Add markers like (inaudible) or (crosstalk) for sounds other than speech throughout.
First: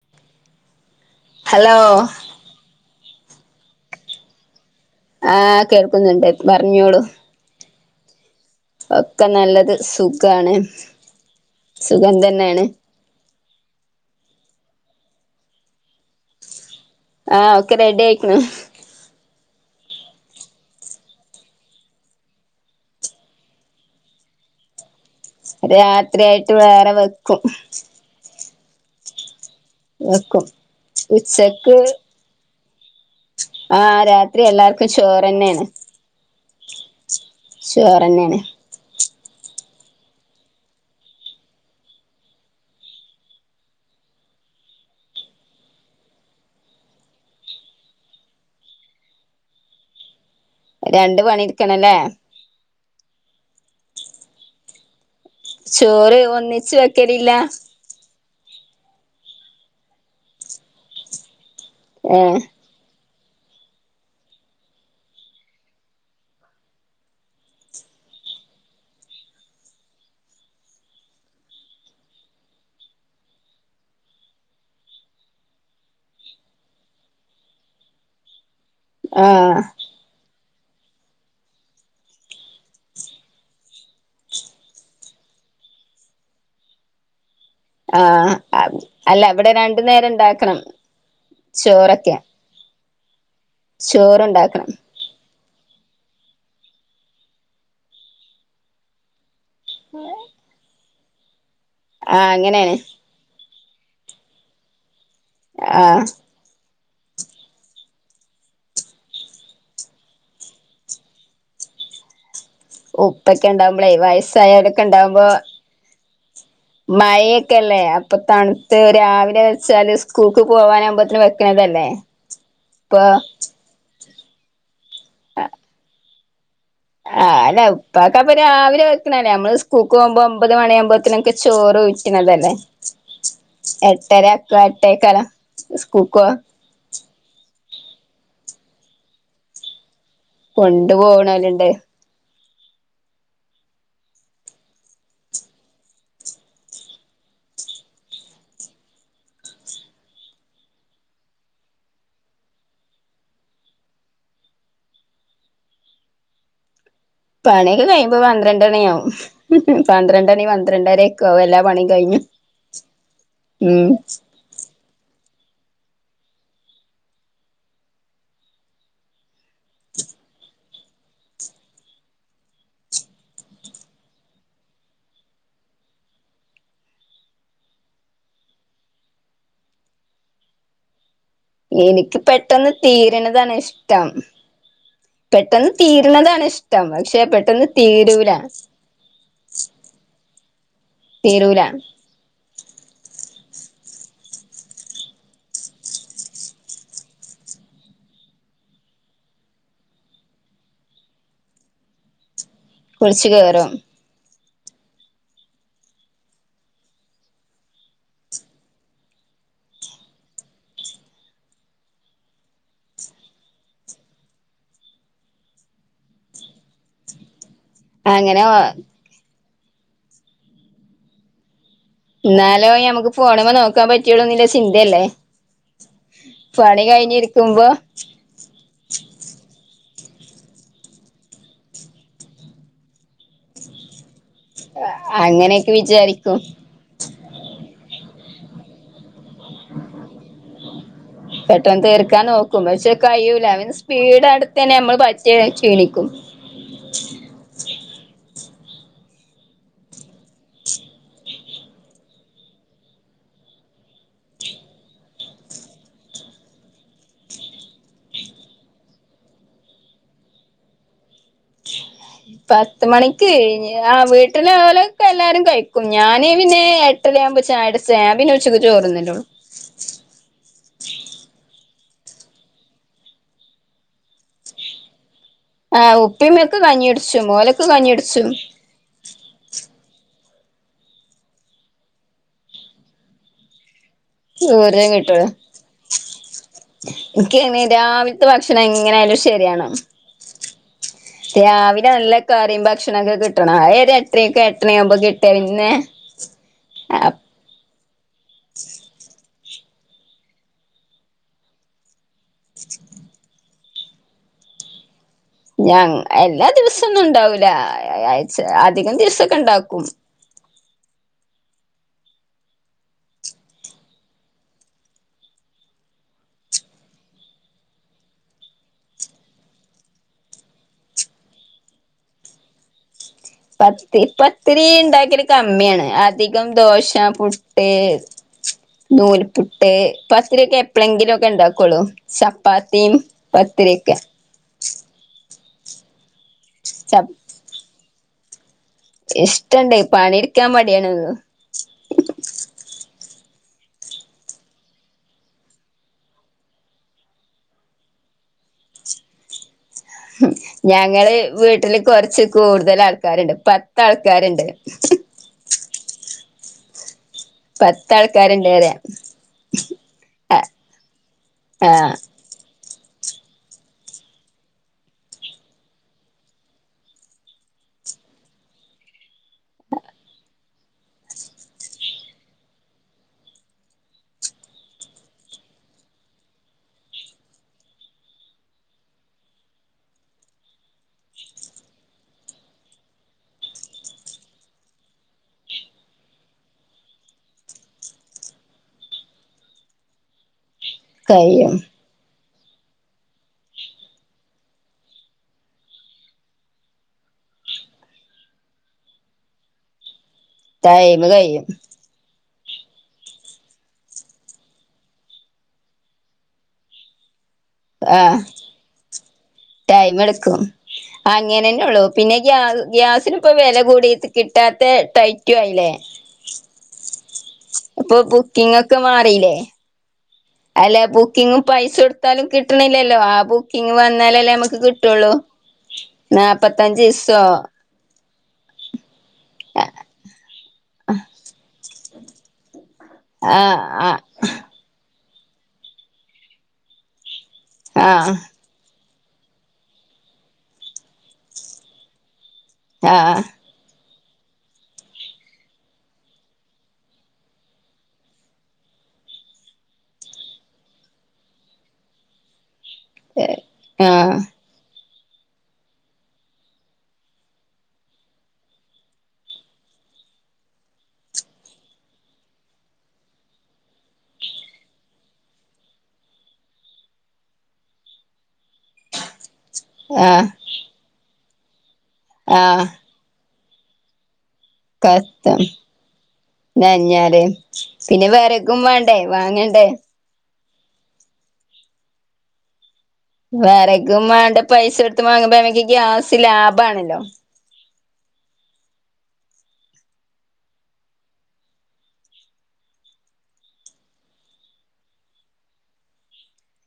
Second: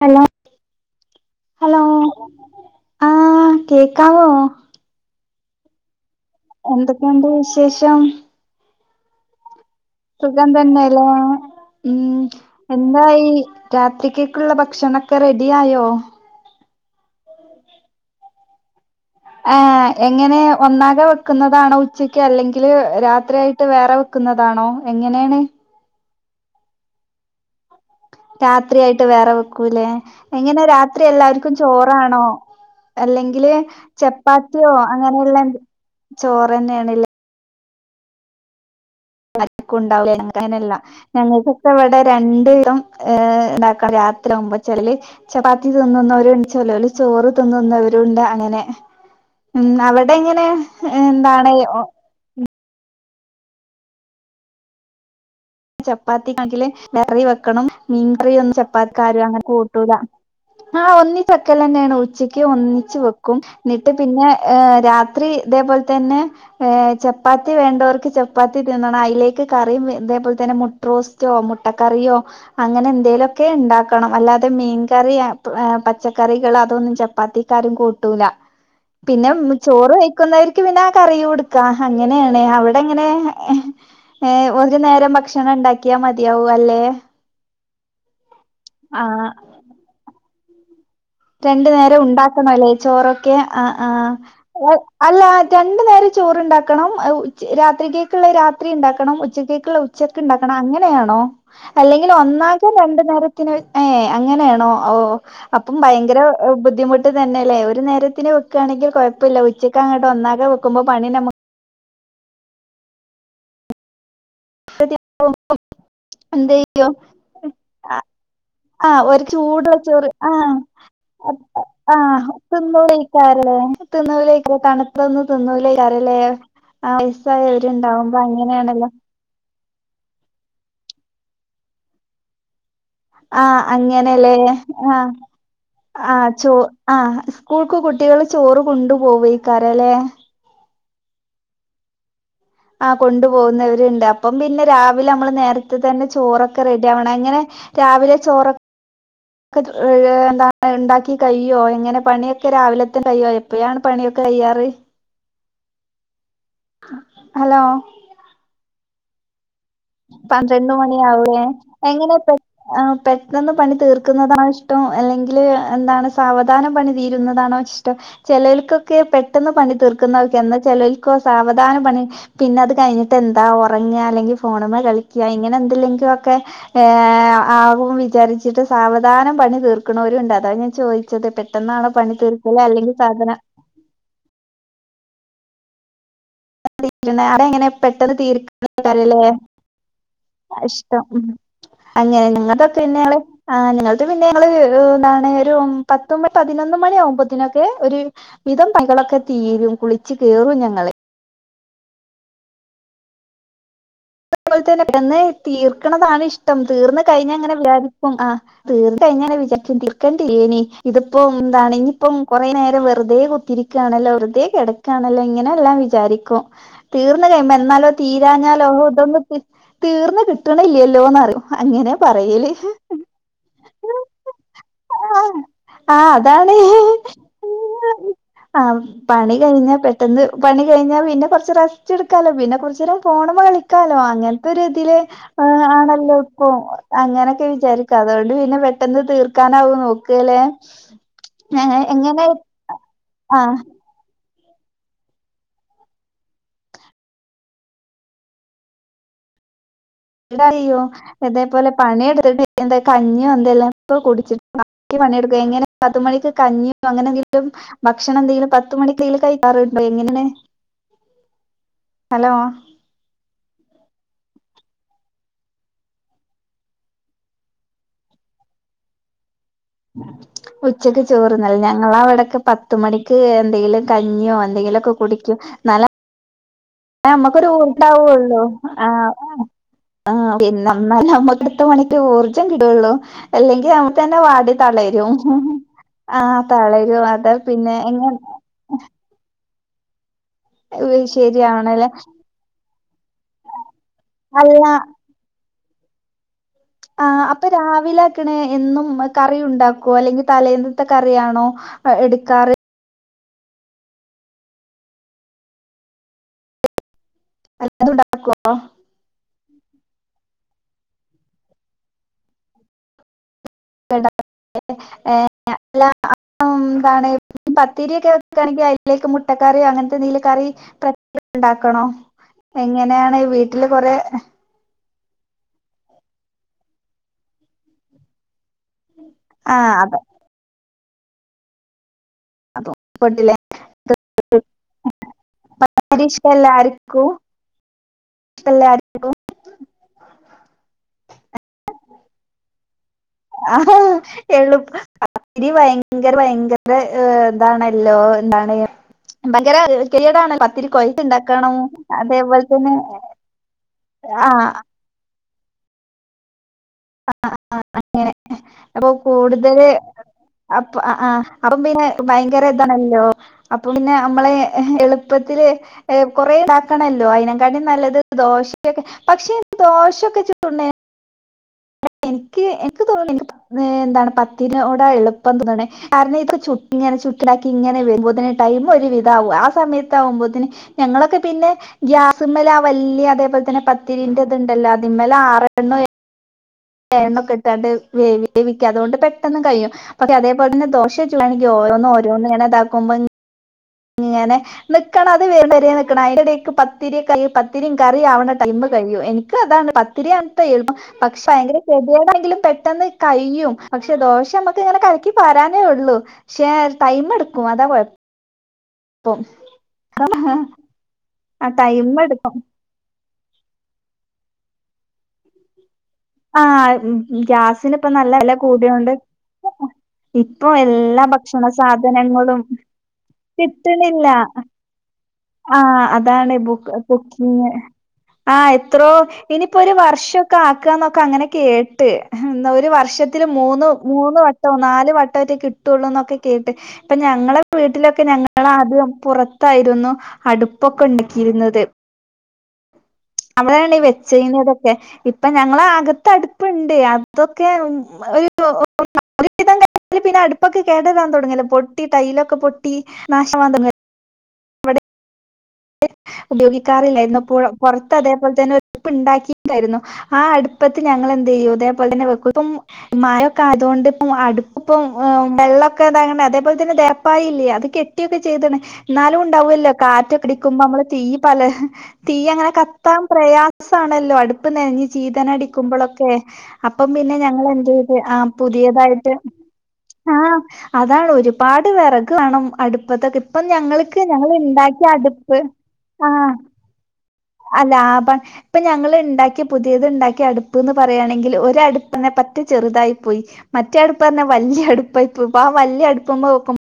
hello hello ആഹ് കേക്കാവോ ആഹ് കേൾ ക്കുന്നുണ്ട് പറ്ഞ്ഞോളൂ ശേഷം ഒക്കെ നല്ലത് സുഖം സുഖാണ് തന്നെയല്ലെ സുഖം ഉം തന്നെയാണ് എന്തായി രാത്രിക്കേക്കുള്ള ഭക്ഷണൊക്കെ റെഡിയായോ ആഹ് ഒക്കെ റെഡി ആയിക്ക്ണ് ഏ എങ്ങനെ ഒന്നാകെ വെക്കുന്നതാണോ ഉച്ചക്ക് അല്ലെങ്കില് രാത്രി ആയിട്ട് വേറെ വെക്കുന്നതാണോ എങ്ങനേണ് ത്രിയായിട്ട് വേറെ വെക്കും രാത്രിയായിട്ട് വേറെ വെ ക്കൂല്ലേ വെക്കും എങ്ങനെ രാത്രി എല്ലാവർക്കും ഉച്ചക്ക് ചോറാണോ അല്ലെങ്കില് ആഹ് രാത്രി ചപ്പാത്തിയോ എല്ലാർക്കും അങ്ങനെയല്ലാം ചോറന്നെയാണ് ചോറ്ന്നെയണല്ലേ ചോറന്നെയാണ് (unintelligible) അങ്ങനല്ല ഞങ്ങൾക്കൊക്കെ ഇവിടെ രണ്ടരം ഉണ്ടാക്ക രാത്രിമ്പോചല് ചപ്പാത്തി തിന്നുന്നവരുണ്ട് ചല ചോറ് തിന്നുന്നവരുണ്ട് അങ്ങനെ ഉം അവിടെ ഇങ്ങനെ രണ്ട് പണിട്ക്കണല്ലേ ചോറ് ചപ്പാത്തിെങ്കില് ഒന്നിച്ച് കറി വെക്കലില്ല വെക്കണം മീൻകറി ഒന്ന് പ്പാക്ക അങ്ങനെ കൂട്ടൂല്ല ആ ഒന്നി ക്കലന്നാണ് ഏഹ് ഉച്ചക്ക് ഒന്നിച്ച് വെ ക്കും എന്നിട്ട് പിന്നെ രാത്രി ഇതേപോൽ തന്നെ ഹ ചപ്പാത്തി വേണ്ടവർക്ക് ചപ്പാത്തി തിന്നണം അയിലേക്ക് കറിയും ഇതേ തന്നെ മുട്ട്റോസ്റ്റോ മുട്ടക്കറിയോ അങ്ങനെ എന്തേലുക്കെ ഉണ്ടാക്കണം അല്ലാതെ മീൻകറി പച്ചക്കറികൾ അതൊന്നും ചപ്പാത്തിക്കാരും കൂട്ടൂല പിന്നെ ആഹ് ചോറ് കഴിക്കുന്ന ന്നക് പിന്നെ ആ കറിമെടുക്കം അങ്ങനെയണ് അവിടെങ്ങനെ നേ ഒരു നേരം ബ ക്ഷണം ഉണ്ടാക്കിയാൽ മതിയാവും അല്ലെ ആ അ അല്ല ഇവിടെ രണ്ടു നേരം ഇണ്ടാ ക്ണം രണ്ടു നേരം ഉണ്ടാക്കണല്ലേ ചോറൊക്കെ ആ ആ ചോറുണ്ടാക്കണം പോയി അല്ല രണ്ടു നേരം ചോറണ്ടാക്കണം ആ ഉച്ച രാത്രി കേക്കുള്ള രാത്രി ഉണ്ടാക്കണം ഉച്ചത്തെ കുള്ള ഉച്ചക്ക്ണ്ടാക്കണം അങ്ങനെ അങ്ങനെ ആണോ അല്ലെങ്കിൽ ആഹ് ഒന്നാകെ അങ്ങനെയാണ് രണ്ടു നേരത്തിന് ഏ അങ്ങനെയാണോ ഓ ഇപ്പം ആഹ് ബയങ്കര ബുദ്ധിമുട്ട് തന്നെല്ലേ ഒരു നേര ത്തിന് വെക്കാണെങ്കിൽ കൊഴപ്പില്ല ഉച്ചക്ക് അങ്ങട്ട് ഒന്നാകെ വെക്കുമ്പോ പണിന്നെ നമ ഉപ്പൊക്കെ ണ്ടാവുമ്പളേ വയസ്സ് സയരൊക്കെണ്ടാവുമ്പോ എന്ത് ചെയ്യും മയെക്കെല്ലേ അപ്പൊ തണുത്ത് ആഹ് ഒരു രാവിലെ ചൂടുള്ള വെച്ചാല് ചോറ് സ്കൂക്ക് ആഹ് പോവാനാമ്പത്തന് വെക്കണതല്ലേ അപ്പൊ (unintelligible) തണ് അതൊന്നു തിന്നൂല കരളെ ആഹ് അല്ല ഉപ്പക്കപ്പൊ രാവിലെ അങ്ങനെയാണല്ലോ വെക്കണല്ലേ നമ്മള് പൂക്ക് പോകുമ്പോ ഒമ്പത് മണിയാകുമ്പത്ത്നൊക്കെ ചോറ് ഊറ്റ്ണതല്ലേ ആഹ് അങ്ങനെല്ലേ ആഹ് എട്ടേക്കാല ആ സ്കൂക്കോ ചോ ആഹ് സ്കൂൾക്ക് കുട്ടികൾ ചോറ് കൊണ്ടു പോവയിക്കാരല്ലേ കൊണ്ട് പോകണല്ലണ്ട് ആഹ് കൊണ്ടുപോകുന്നവരുണ്ട് അപ്പം പിന്നെ രാവിലെ മ്മള് നേരത്തെ തന്നെ ചോറൊക്കെ റെഡി ആവണം എങ്ങനെ രാവിലെ ചോറ് (unintelligible) എന്താണ് ണ്ടാക്കി കയിയോ എങ്ങനെ പണിയൊക്കെ രാവിലെത്ത കയിയോ എപ്പഴാണ് പണിയൊക്കെ കയ്യാറ് ഹലോ പണിയൊക്കെ കഴിയുമ്പോ പന്ത്രണ്ട് മണിയാവും പന്ത്രണ്ടണി പന്ത്രണ്ട് മണിയ പന്ത്രണ്ടരൊക്കെ ആവേ ആവും എല്ലാ പണിയും എങ്ങനെ കഴിഞ്ഞ് പെ പെട്ടെന്ന് പണി ഉം തീർക്കുന്നതാണ ഇഷ്ടം അല്ലെങ്കിൽ ല് എന്താണ് സാവധാനം പണി തീരുന്നതാണോ ഇഷ്ടം ചെലൽക്കക്കെ പെട്ടന്ന് പണി തീർക്കുന്നവർക്ക് എന്നാ ചെലൽ ക്ക് സാവധാന പണി പിന്നെ അത് കഴിഞ്ഞിട്ട് എന്താ ഉറങ്ങ അല്ലെങ്കിൽ ഫോണമ്മേൾ കളിക്ക ഇങ്ങനെ എന്ത്ല്ലെങ്കിലൊക്കെ ഹ ആവും വിചാരിച്ചിട്ട് സാവധാനം പണി തീർക്ക്ണോരുണ്ട് അതാ ഞാൻ ചോദി എനിക്ക് പെട്ടെന്ന് സാധന തീരണ്താണ് ഇഷ്ടം പെട്ടെന്ന് തീരുന്നതാണ് ഇഷ് അവിടെ എങ്ങനെ പെട്ടെന്ന് തീർ കല്ലേ ഇഷ്ടം ഉം തീരൂല അങ്ങനെ നിങ്ങൊക്കെന്നെ ങ്ങള് ആ ഞങ്ങൾക്ക് പിന്നെ ഞങ്ങള് എന്താണ് ഒരു പത്ത് പതിനൊന്ന് മണി ആകുമ്പോത്തിനൊക്കെ ഒരു വിധം പണികളൊക്കെ തീരും കുളിച്ചു കേറും ഞങ്ങള് കുളിച്ചു കേറും അത്പോലെ തന്നെ തീർക്കണതാണ് ഇഷ്ടം തീർന്ന് കഴിഞ്ഞ അങ്ങനെ വിചാരിക്കും ആ തീർ കഴിഞ്ഞ വിചാരിക്കു തീർക്കണ്ടേനി ഇതിപ്പോ എന്താണ് ഇനിപ്പം കൊറെ നേരം വെറുതെ കുത്തിരിക്കുകയാണല്ലോ വെറുതെ കിടക്കുകണല്ലോ ഇങ്ങനെ എല്ലാം വിചാരിക്കും തീർന്ന് കഴിയുമ്പം എന്നാലോ അങ്ങനെ തീരാഞ്ഞാലോ ഹോ തീർന്ന് കിട്ടണില്ലല്ലോന്നാണ് ഇന്നാലോ ഞമ്മുക്ക് ഫോണ് മ്മേ നോക്കാൻ പറ്റിയെനേ ചിന്തയല്ലേ ആഹ് ആഹ് അതാണ് പണി കഴിഞ്ഞിരിക്കുമ്പോ പെട്ടന്ന് പണി കഴിഞ്ഞാ പിന്നെ കുറച്ച് റസ്റ്റ് എടുക്കാലോ പിന്നെ കുറച്ച നേരം ഫോൺ മ്മെ കളിക്ക ക്കാലോ അങ്ങനെ ഇതൊ ഇതില് ഹ അങ്ങനെയൊക്കെ ആണല്ലോ വിചാരിക്കും ഇപ്പൊ അങ്ങനൊക്കെ വിചാരിക്കും അതോ ത് പിന്നെ പെട്ടെന്ന് തീർ ഞങ്ങ പെട്ടെന്ന് തീർക്കാൻ എങ്ങനെ നോക്കും പക്ഷേ കഴൂല ആഹ് അവന് സ്പീഡ് അടു തന്നെ നമ്മൾ പറ്റെ ക്ഷീണിക്കും എന്താ അറിയോ ഇതേപോലെ പണിയെടുത്തിട്ട് എന്താ കഞ്ഞിയോ എന്തെല്ലൊക്കെ കുടിച്ചിട്ട് പണിയെടുക്ക എങ്ങനെ പത്തുമണിക്ക് കഞ്ഞിയോ അങ്ങനെങ്കിലും ഭക്ഷണം എന്തെങ്കിലും പത്തുമണിക്കും കഴിക്കാറ്ണ്ടോ എങ്ങനെ പത്ത് മണിക്ക് യാ വീട്ടിലെ ഓലൊക്കെ എല്ലാരും കഴിക്കും ഞാന് പിന്നെ എട്ടരായാമ്പം ആമ്പോ ചാ കുടിച്ച പിന്നെ ഉച്ചക്ക് ചോറ് തിനല്ലേ ഉള്ളു ങ്ങാ വടക്ക് പത്ത് മണിക്ക് എന്തെങ്കിലും കഞ്ഞിയൊ എന്തെകിലൊക്കെ കുടി ആഹ് ഉപ്പി ഇമ് നമ്മക്കൊരു ഉണ്ടാകുവുള്ളു ആ ആ പിന്നെ എന്നാല് നമ്മുക്ക്ടുത്ത പണിക്ക് ഊർജ്ജം കിടുള്ളൂ അല്ലെങ്കിൽ നാ തന്നെ വാടി ചോറേ തളരും കിട്ടുള്ളൂ ആ തളരും അത എനിക്കങ്ങനെ പിന്നെ എങ്ങ രാവിലത്തെ ഭക്ഷണം എങ്ങനായാലും ശരിയാണ് ശരിയാവണല്ലേ രാവിലെ നല്ല കറിയും ഭക്ഷണൊക്കെ കിട്ടണം ആ എട്ടരായൊക്കെ അല്ല എട്ടണ ആവുമ്പോ കിട്ടിയ പിന്നെ ആ അപ്പ രാവ് വിലെ ക്ക്ണ് എന്നും കറിയു താക്കോ അല്ലെങ്കി തലേന്ന്ത്തെ കറിയാണോ അ എട്ത കാറ് ഞാ എല്ലാ ദിവസൊന്നും ണ്ടാവൂല യായ്ച് അധികം ദിവസൊക്കെണ്ടാക്കും (unintelligible) ഉം ന്താണ് പത്തിര്യാെക്കെ വെക്കാണെങ്കി അയ്ലേക്ക് മുട്ടക്കറ്യാേ അങ്ങൻത്തെന്തേലും കറി പ്രത്യേകം ണ്ടാക്കണോ എങ്ങെനാണ് പത്തി പത്തിരീണ്ടാ ക്കല് കമ്മ്യാണ് അധികം ദോശ പുട്ട് ആ നൂൽപുട്ട് അത് പത്തിരിക്കെ പ്പ്ളെങ്കിലൊക്കെ ണ്ടാക്കാെള്ളൂ അതും ചപ്പാത്തിം പെട്ടില്ലേ പത്തിര്യെക്കെ (unintelligible) രീഷ് എല്ലാര്ക്കു ഇഷ്ടണ്ടേ പണിട്ക്കാൻ മട്യാണ്ന്ന് ആ എളുപ്പ അരി ബയങ്കര ബയങ്കര എന്താണല്ലോ എന്താണ് ബയങ്കര ഞങ്ങള് വീട്ടില് കൊറച്ച് അതേപോലെ തന്നെ കൂടുതല് ആൾക്കാരോണ്ട് ആ പത്താൾക്കാരോണ്ട് ആ ആ അങ്ങനെ പത്താൾക്കാരുണ്ട് പറയാ അപ്പൊ കൂടുതല് അ ആ അപ്പം പിന്നെ ആഹ് ബയങ്കര ഇതാണല്ലോ അപ്പൊ പിന്നെ അമ്മള് എളുപ്പത്തില് കൊറെ ഇതാക്കണല്ലോ അയിനെക്കാട്ടും നല്ലത് ദോശയൊക്കെ പക്ഷെ ദോശേക്കെ ചുടണെ എനിക്ക് എനിക്ക് തോന്ന്ണ് എനിക്ക് എന്താണ് പത്തിരിനോടാ എളുപ്പം തോന്നാണെ കാരണം ഇത് ചു ചുട്ട് ഇതാക്കി വരുമ്പോതെന്ന് ടൈം ഒരു വിധവും ആ സമയത്ത് ആകുമ്പോതിന് ഞങ്ങളൊക്കെ പിന്നെ ഗ്യാസിമ്മേലാ ആ വല്യ അതേപോലെതന്നെ പത്തിരിന്റെ ഇതുണ്ടല്ലോ അതിമ്മേല ആറെണ്ണം ഏഴ് ണ്ണൊക്കെ ഇട്ടാണ്ട് വേ വേവിക്ക അതോണ്ട് പെട്ടെന്ന് കഴിയും പക്ഷെ അതേ പോലന്നെ ദോശചുടാണെങ്കി കഴിയും ഓരോന്ന് ഓരോന്ന് തന്നെ തക്കുമ്പം ഇങ്ങനെ നിക്കണം അത് വേവുന്നവരെ നിക്കണം അയിന്റെടേക്ക് പത്തിരി കൽപത്തിരിം കറി ആവണ ടൈമ് കഴിയും എനിക്ക് അതാണ് പത്ത ഒത്തിരി അവസ്ഥയായിരുന്നു ടൈമ് പക്ഷെ കഴിയും ഭയങ്കര കെത്യേടയെങ്കിലും പെട്ടെന്ന് കയ്യും പക്ഷെ ദോശമ്മക്ക് ഇങ്ങനെ കലക്കി പാരാനേ ഒള്ളൂ ക്ഷേ ടൈമ് എടു കുമത കൊ ടൈമ് എടുക്കും ആ അങ്ങനെന്നുള്ളൂ ടൈം പിന്നെ ഗ്യ എടുക്കും ഗ്യാ ഗ്യാസിനിപ്പോ വെല കൂടി കിട്ടാത്തെ ടൈറ്റു ആയില്ലേ ആഹ് ഗ്യാസിനിപ്പോ ഇപ്പൊ നല്ല വെല ബുക്കിംഗ് ഒക്കെ കൂടിയോണ്ട് മാറിയില്ലേ ഇപ്പൊ അല്ല എല്ലാ ബുക്കിങ് ഭക്ഷണ പൈസൊടുത്താലും സാധനങ്ങളും കിട്ടണില്ലല്ലോ ആ ബുക്കിങ് കിട്ടണില്ല വന്നാലല്ലേ നമ്മുക്ക് കിട്ടുള്ളു ആ അതാണ് ബുക്ക് നാപത്തഞ്ച്സോ കുക്കിങ് ആഹ് എത്രോ ഇനിപ്പോ ഒരു വർഷൊക്കെ ആ ക്കാന്നൊക്കെ അങ്ങനെ കേട്ട് എഹ്ന്താ ഒരു വർഷ ഷത്തിൽ മൂന്ന് ആഹ് മൂന്ന് വട്ടവും നാല് വ ട്ടായിട്ട് കിട്ടുള്ളൂന്നൊക്കെ കേട്ട് ഇപ്പ ഞങ്ങള് വീട്ടിലൊക്കെ ആഹ് ഞങ്ങളാദ്യം പുറത്തായിരുന്നു അടുപ്പൊക്കെ ഉണ്ടാക്കിയിരുന്നത് ആഹ് അവിടാണ് വെ ചെയ്യുന്നതൊക്കെ അപ്പൊ ഞങ്ങള അകത്തടുപ്പുണ്ട് അതൊക്കെ (inaudible) പിന്നെ അടുപ്പൊക്കെ കേടരാൻ തുടങ്ങില് പൊട്ടി ടൈലൊക്കെ പൊ ട്ടി നാശം ആഹ് (unintelligible) ഉപയോഗിക്കാറില്ലായിരുന്നു പുഴോ പൊറത്ത് അതേപോലെ തന്നെ അടുപ്പ് ഉണ്ടാക്കിക്കാരുന്നു ആ അടുപ്പത്ത് ഞങ്ങളെന്തെയ്യും ഇതേപോലെ തന്നെ വെക്കും ഇപ്പം മഴൊക്കെ ആയതുകൊണ്ട് ഇപ്പം അടുപ്പിപ്പം വെള്ളൊക്കെ ഇതാ അതേപോലെ തന്നെ തേപ്പായല്ലേ അത് കെട്ടിയൊക്കെ ചെയ്തണ്ന്നാലും ണ്ടാവല്ലോ കാറ്റൊ ആഹ് ക്ക്മ്പോമ്മള് തീ പല തീ അങ്ങനെ ആഹ് കത്താൻ പ്രയാ സ് ആണല്ലോ അടു പ്പം നനഞ് കഷ്ടം ചീതനടിക്കുമ്പോളൊക്കെ അപ്പം പിന്നെ നനഞ്ഞാല് ഞങ്ങളെന്തെയ്ത് പിന്നെ ആ വെറകും വേണ്ടേ പുതിയതായിട്ട് വാങ്ങണ്ടേ ആഹ് അതാണ് ഒരുപാട് വിറക്ക് വേണം അടു ടുപ്പത്ത് ഇപ്പം ഞങ്ങൾക്ക് ഞങ്ങളിണ്ടാക്കിയ അടു ക്കുമ്പ മ്മക്ക് ഗ്യാസ് ലാഭണല്ലോ ആ ലാഭം ഇപ്പ ഞങ്ങള്ണ്ടാക്കിയ പുതിയത്ണ്ടാക്കിയ അടുപ്പ്ന്ന് പറയാണെങ്കിൽ ഒരടുപ്പ് പറ്റെ ചെറുതായി പോയി മറ്റേ അടുപ്പ് പറഞ്ഞെ വല്ല്യ അടുപ്പായി പോയി ആ വല്ല്യ അടു (unintelligible)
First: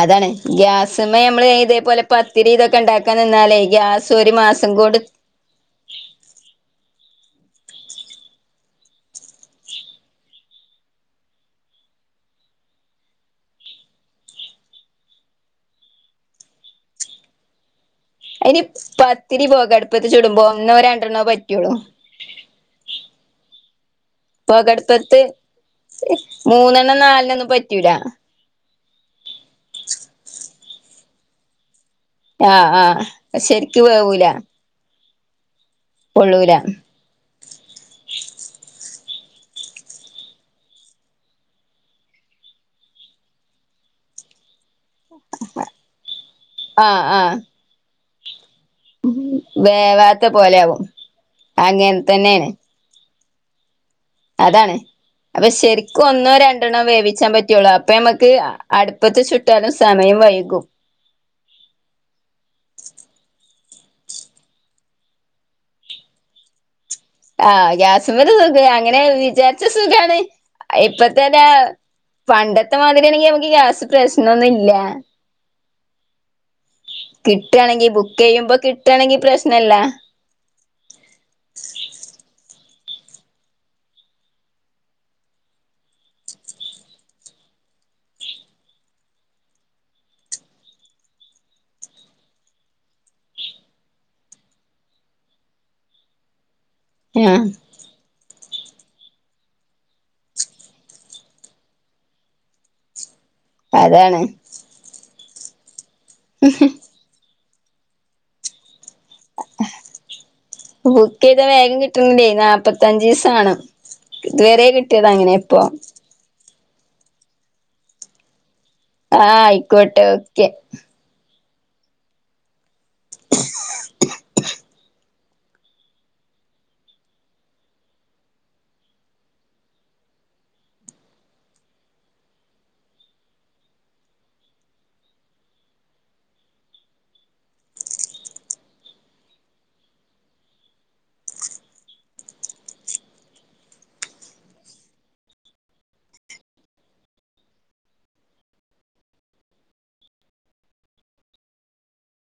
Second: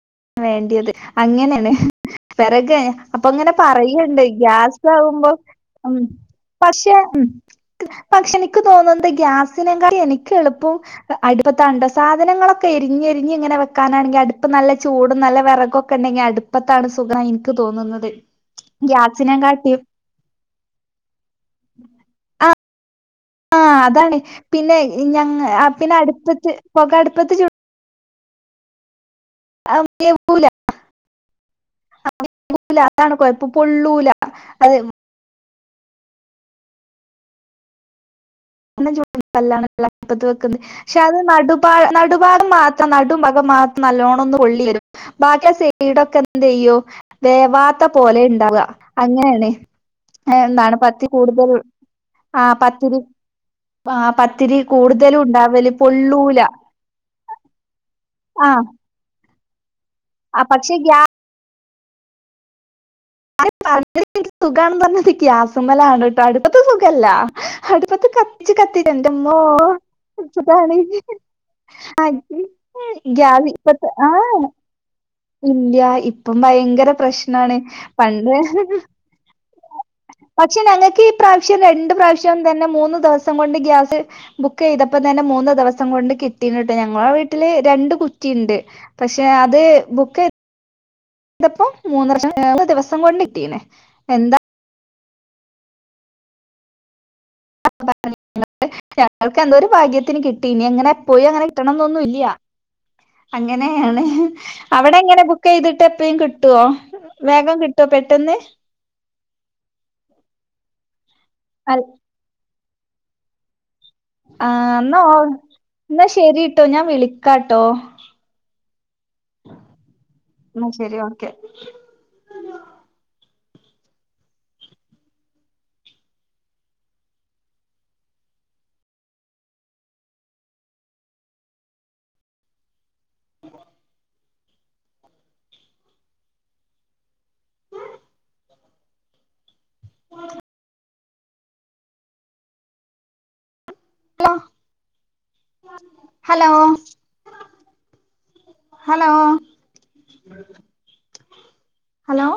അതാണ് വേണ്ടിയത് ഗ്യാസ്മ്മേ നമ്മള് അങ്ങനെണ് ഇതേപോലെ പത്തിരി വിറക് ഇതൊക്കെ ഉണ്ടാക്കാൻ അപ്പൊ അങ്ങനെ നിന്നാലേ ഗ്യാസ് പറയുണ്ട് ഒരു മാസം കൊണ്ട് ഗ്യാസാവുമ്പോ ഉം പക്ഷേ ഉം പക്ഷെ എനിക്ക് തോന്നുന്നത് ഗ്യാസിനെകാൾ എനിക്ക് എളുപ്പം അടുപ്പത്താണ്ട്ടൊ സാധനങ്ങളൊക്കെ എരിഞ്ഞ് എരിഞ്ഞ് ഇങ്ങനെ വെക്കാനാണെങ്കിൽ അടുപ്പ് നല്ല ചൂടും നല്ല വിറകൊക്കെ ഉണ്ടെങ്കി അടുപ്പത്താണ് സുഖം എനിക്ക് തോന്നുന്നത് അനി പത്തിരി പോ ഗ്യാസിനെകാട്ടിയും കടുപ്പത്തി ചൂടുമ്പോ ഒന്നോ രണ്ടെണ്ണോ പറ്റുള്ളു ആ അ അതാണ് പിന്നെ ഞാ പിന്നെ അടുപ്പത്ത് പൊക മൂന്നെണ്ണം അടുപ്പത്ത് നാലെണ്ണൊന്നും ചുട് പറ്റൂല വേവൂല ആഹ് ല ആഹ് അതാണ് കൊഴപ്പം ശരിക്കും പൊള്ളൂല വേവൂല അത് പൊള്ളൂല (unintelligible) പക്ഷെ അത് നടു നടുഭാഗം മാത്രം നടു ഭാഗം മാത്രം നല്ലോണം ഒന്ന് പൊള്ളിവരും ബാക്കി സൈടൊക്കെ എന്തെയ്യും ആഹ് ആഹ് വേവാത്തെ പോലെ ഉണ്ടാവ്അ അങ്ങനെയണ് വേവാത്ത എന്താണ് പോലെയാവും പത്തി കൂടുതൽ അങ്ങനെ ആ തന്നെയാണ് പത്തിരി ആഹ് പത്തിരി അതാണ് കൂടുതലും അപ്പൊ ഉണ്ടാവല് ശരിക്കും ഒന്നോ പൊള്ളൂല രണ്ടെണ്ണോ വേവിച്ചാൻ പറ്റുള്ളൂ അപ്പൊ നമക്ക് ആഹ് അടുപ്പത്ത് ചു ടെനസ് സമയം ആ വൈകും പക്ഷെ ഗ്യാസ് (unintelligible) സുഖാണ് പറഞ്ഞത് ഗ്യാസ് മലാണ് ട്ടോ അടുപ്പത്ത് സുഖ ല്ല ആഹ് അടുപ്പത്ത് ഗ്യാസുമ്മല് കത്തിച്ച് സുഖ കത്തി അങ്ങനെ എന്റെമ്മോ വിചാരിച്ച സുഖാണ് ഇതാണ് ഇപ്പത്തന്നെ (unintelligible) പണ്ടത്തെ മാതിരിയാണെങ്കി ഗ്യാസ് നമുക്ക് ഇപ്പത്തെ ആ പ്രശ്നൊന്നും ഇല്ല ഇല്ല ഇപ്പം ഭയങ്കര പ്രശ്നാണ് കിട്ടാണെങ്കി ബുക്ക് ചെയ്യുമ്പോ കിട്ടാണെങ്കി പ്രശ്നല്ല പക്ഷെ ഞങ്ങൾക്ക് ഇ പ്രാവശ്യം രണ്ട് പ്ര വശ്യം തന്നെ മൂന്ന് ദിവസം കൊണ്ട് ഗ്യാസ് ബുക്ക് ചെയ്തപ്പ തന്നെ മൂന്ന് ദിവസം കൊണ്ട് കിട്ടീട്ണ് ട്ടോ ഞങ്ങളെ വീട്ടില് രണ്ട് കുറ്റിണ്ട് പക്ഷെ അത് ബുക്ക് ചെയ ഇതപ്പോ മൂന്ന് (unintelligible) മൂന്ന് ദിവസം കൊണ്ട്ട്ടീണ് എന്താ ആ (unintelligible) ഞങ്ങൾക്ക് എന്തോ ഒരു ഭാഗ്യ ത്തിന് കിട്ടി ഇനി അങ്ങനെ പോയി അങ്ങനെ കിട്ടണം എന്നൊന്നും ഇല്ല അങ്ങനെയാണ് അതാണ് അവിടെ എങ്ങനെ ബു ക്കെയ്ത് എപ്പളേം കിട്ടോ വേ ഗം കിട്ടോ പെട്ടെന്ന് ബുക്ക് ചെയ്താ വേഗം അൽ കിട്ടൊന്നില്ലേ നാപ ത്തഞ്ചീസാണം ഇത് ആ വരെ കിട്ടിയത് അങ്ങനെ ഇപ്പൊ ട്ടോ ഞാൻ വിളിക്കാട്ടോ ആഹ് ആയിക്കോട്ടെ ഓക്കെ എന്നാ ശരി ഓക്കെ ഉ ഹലോ ഹലോ ഹലോ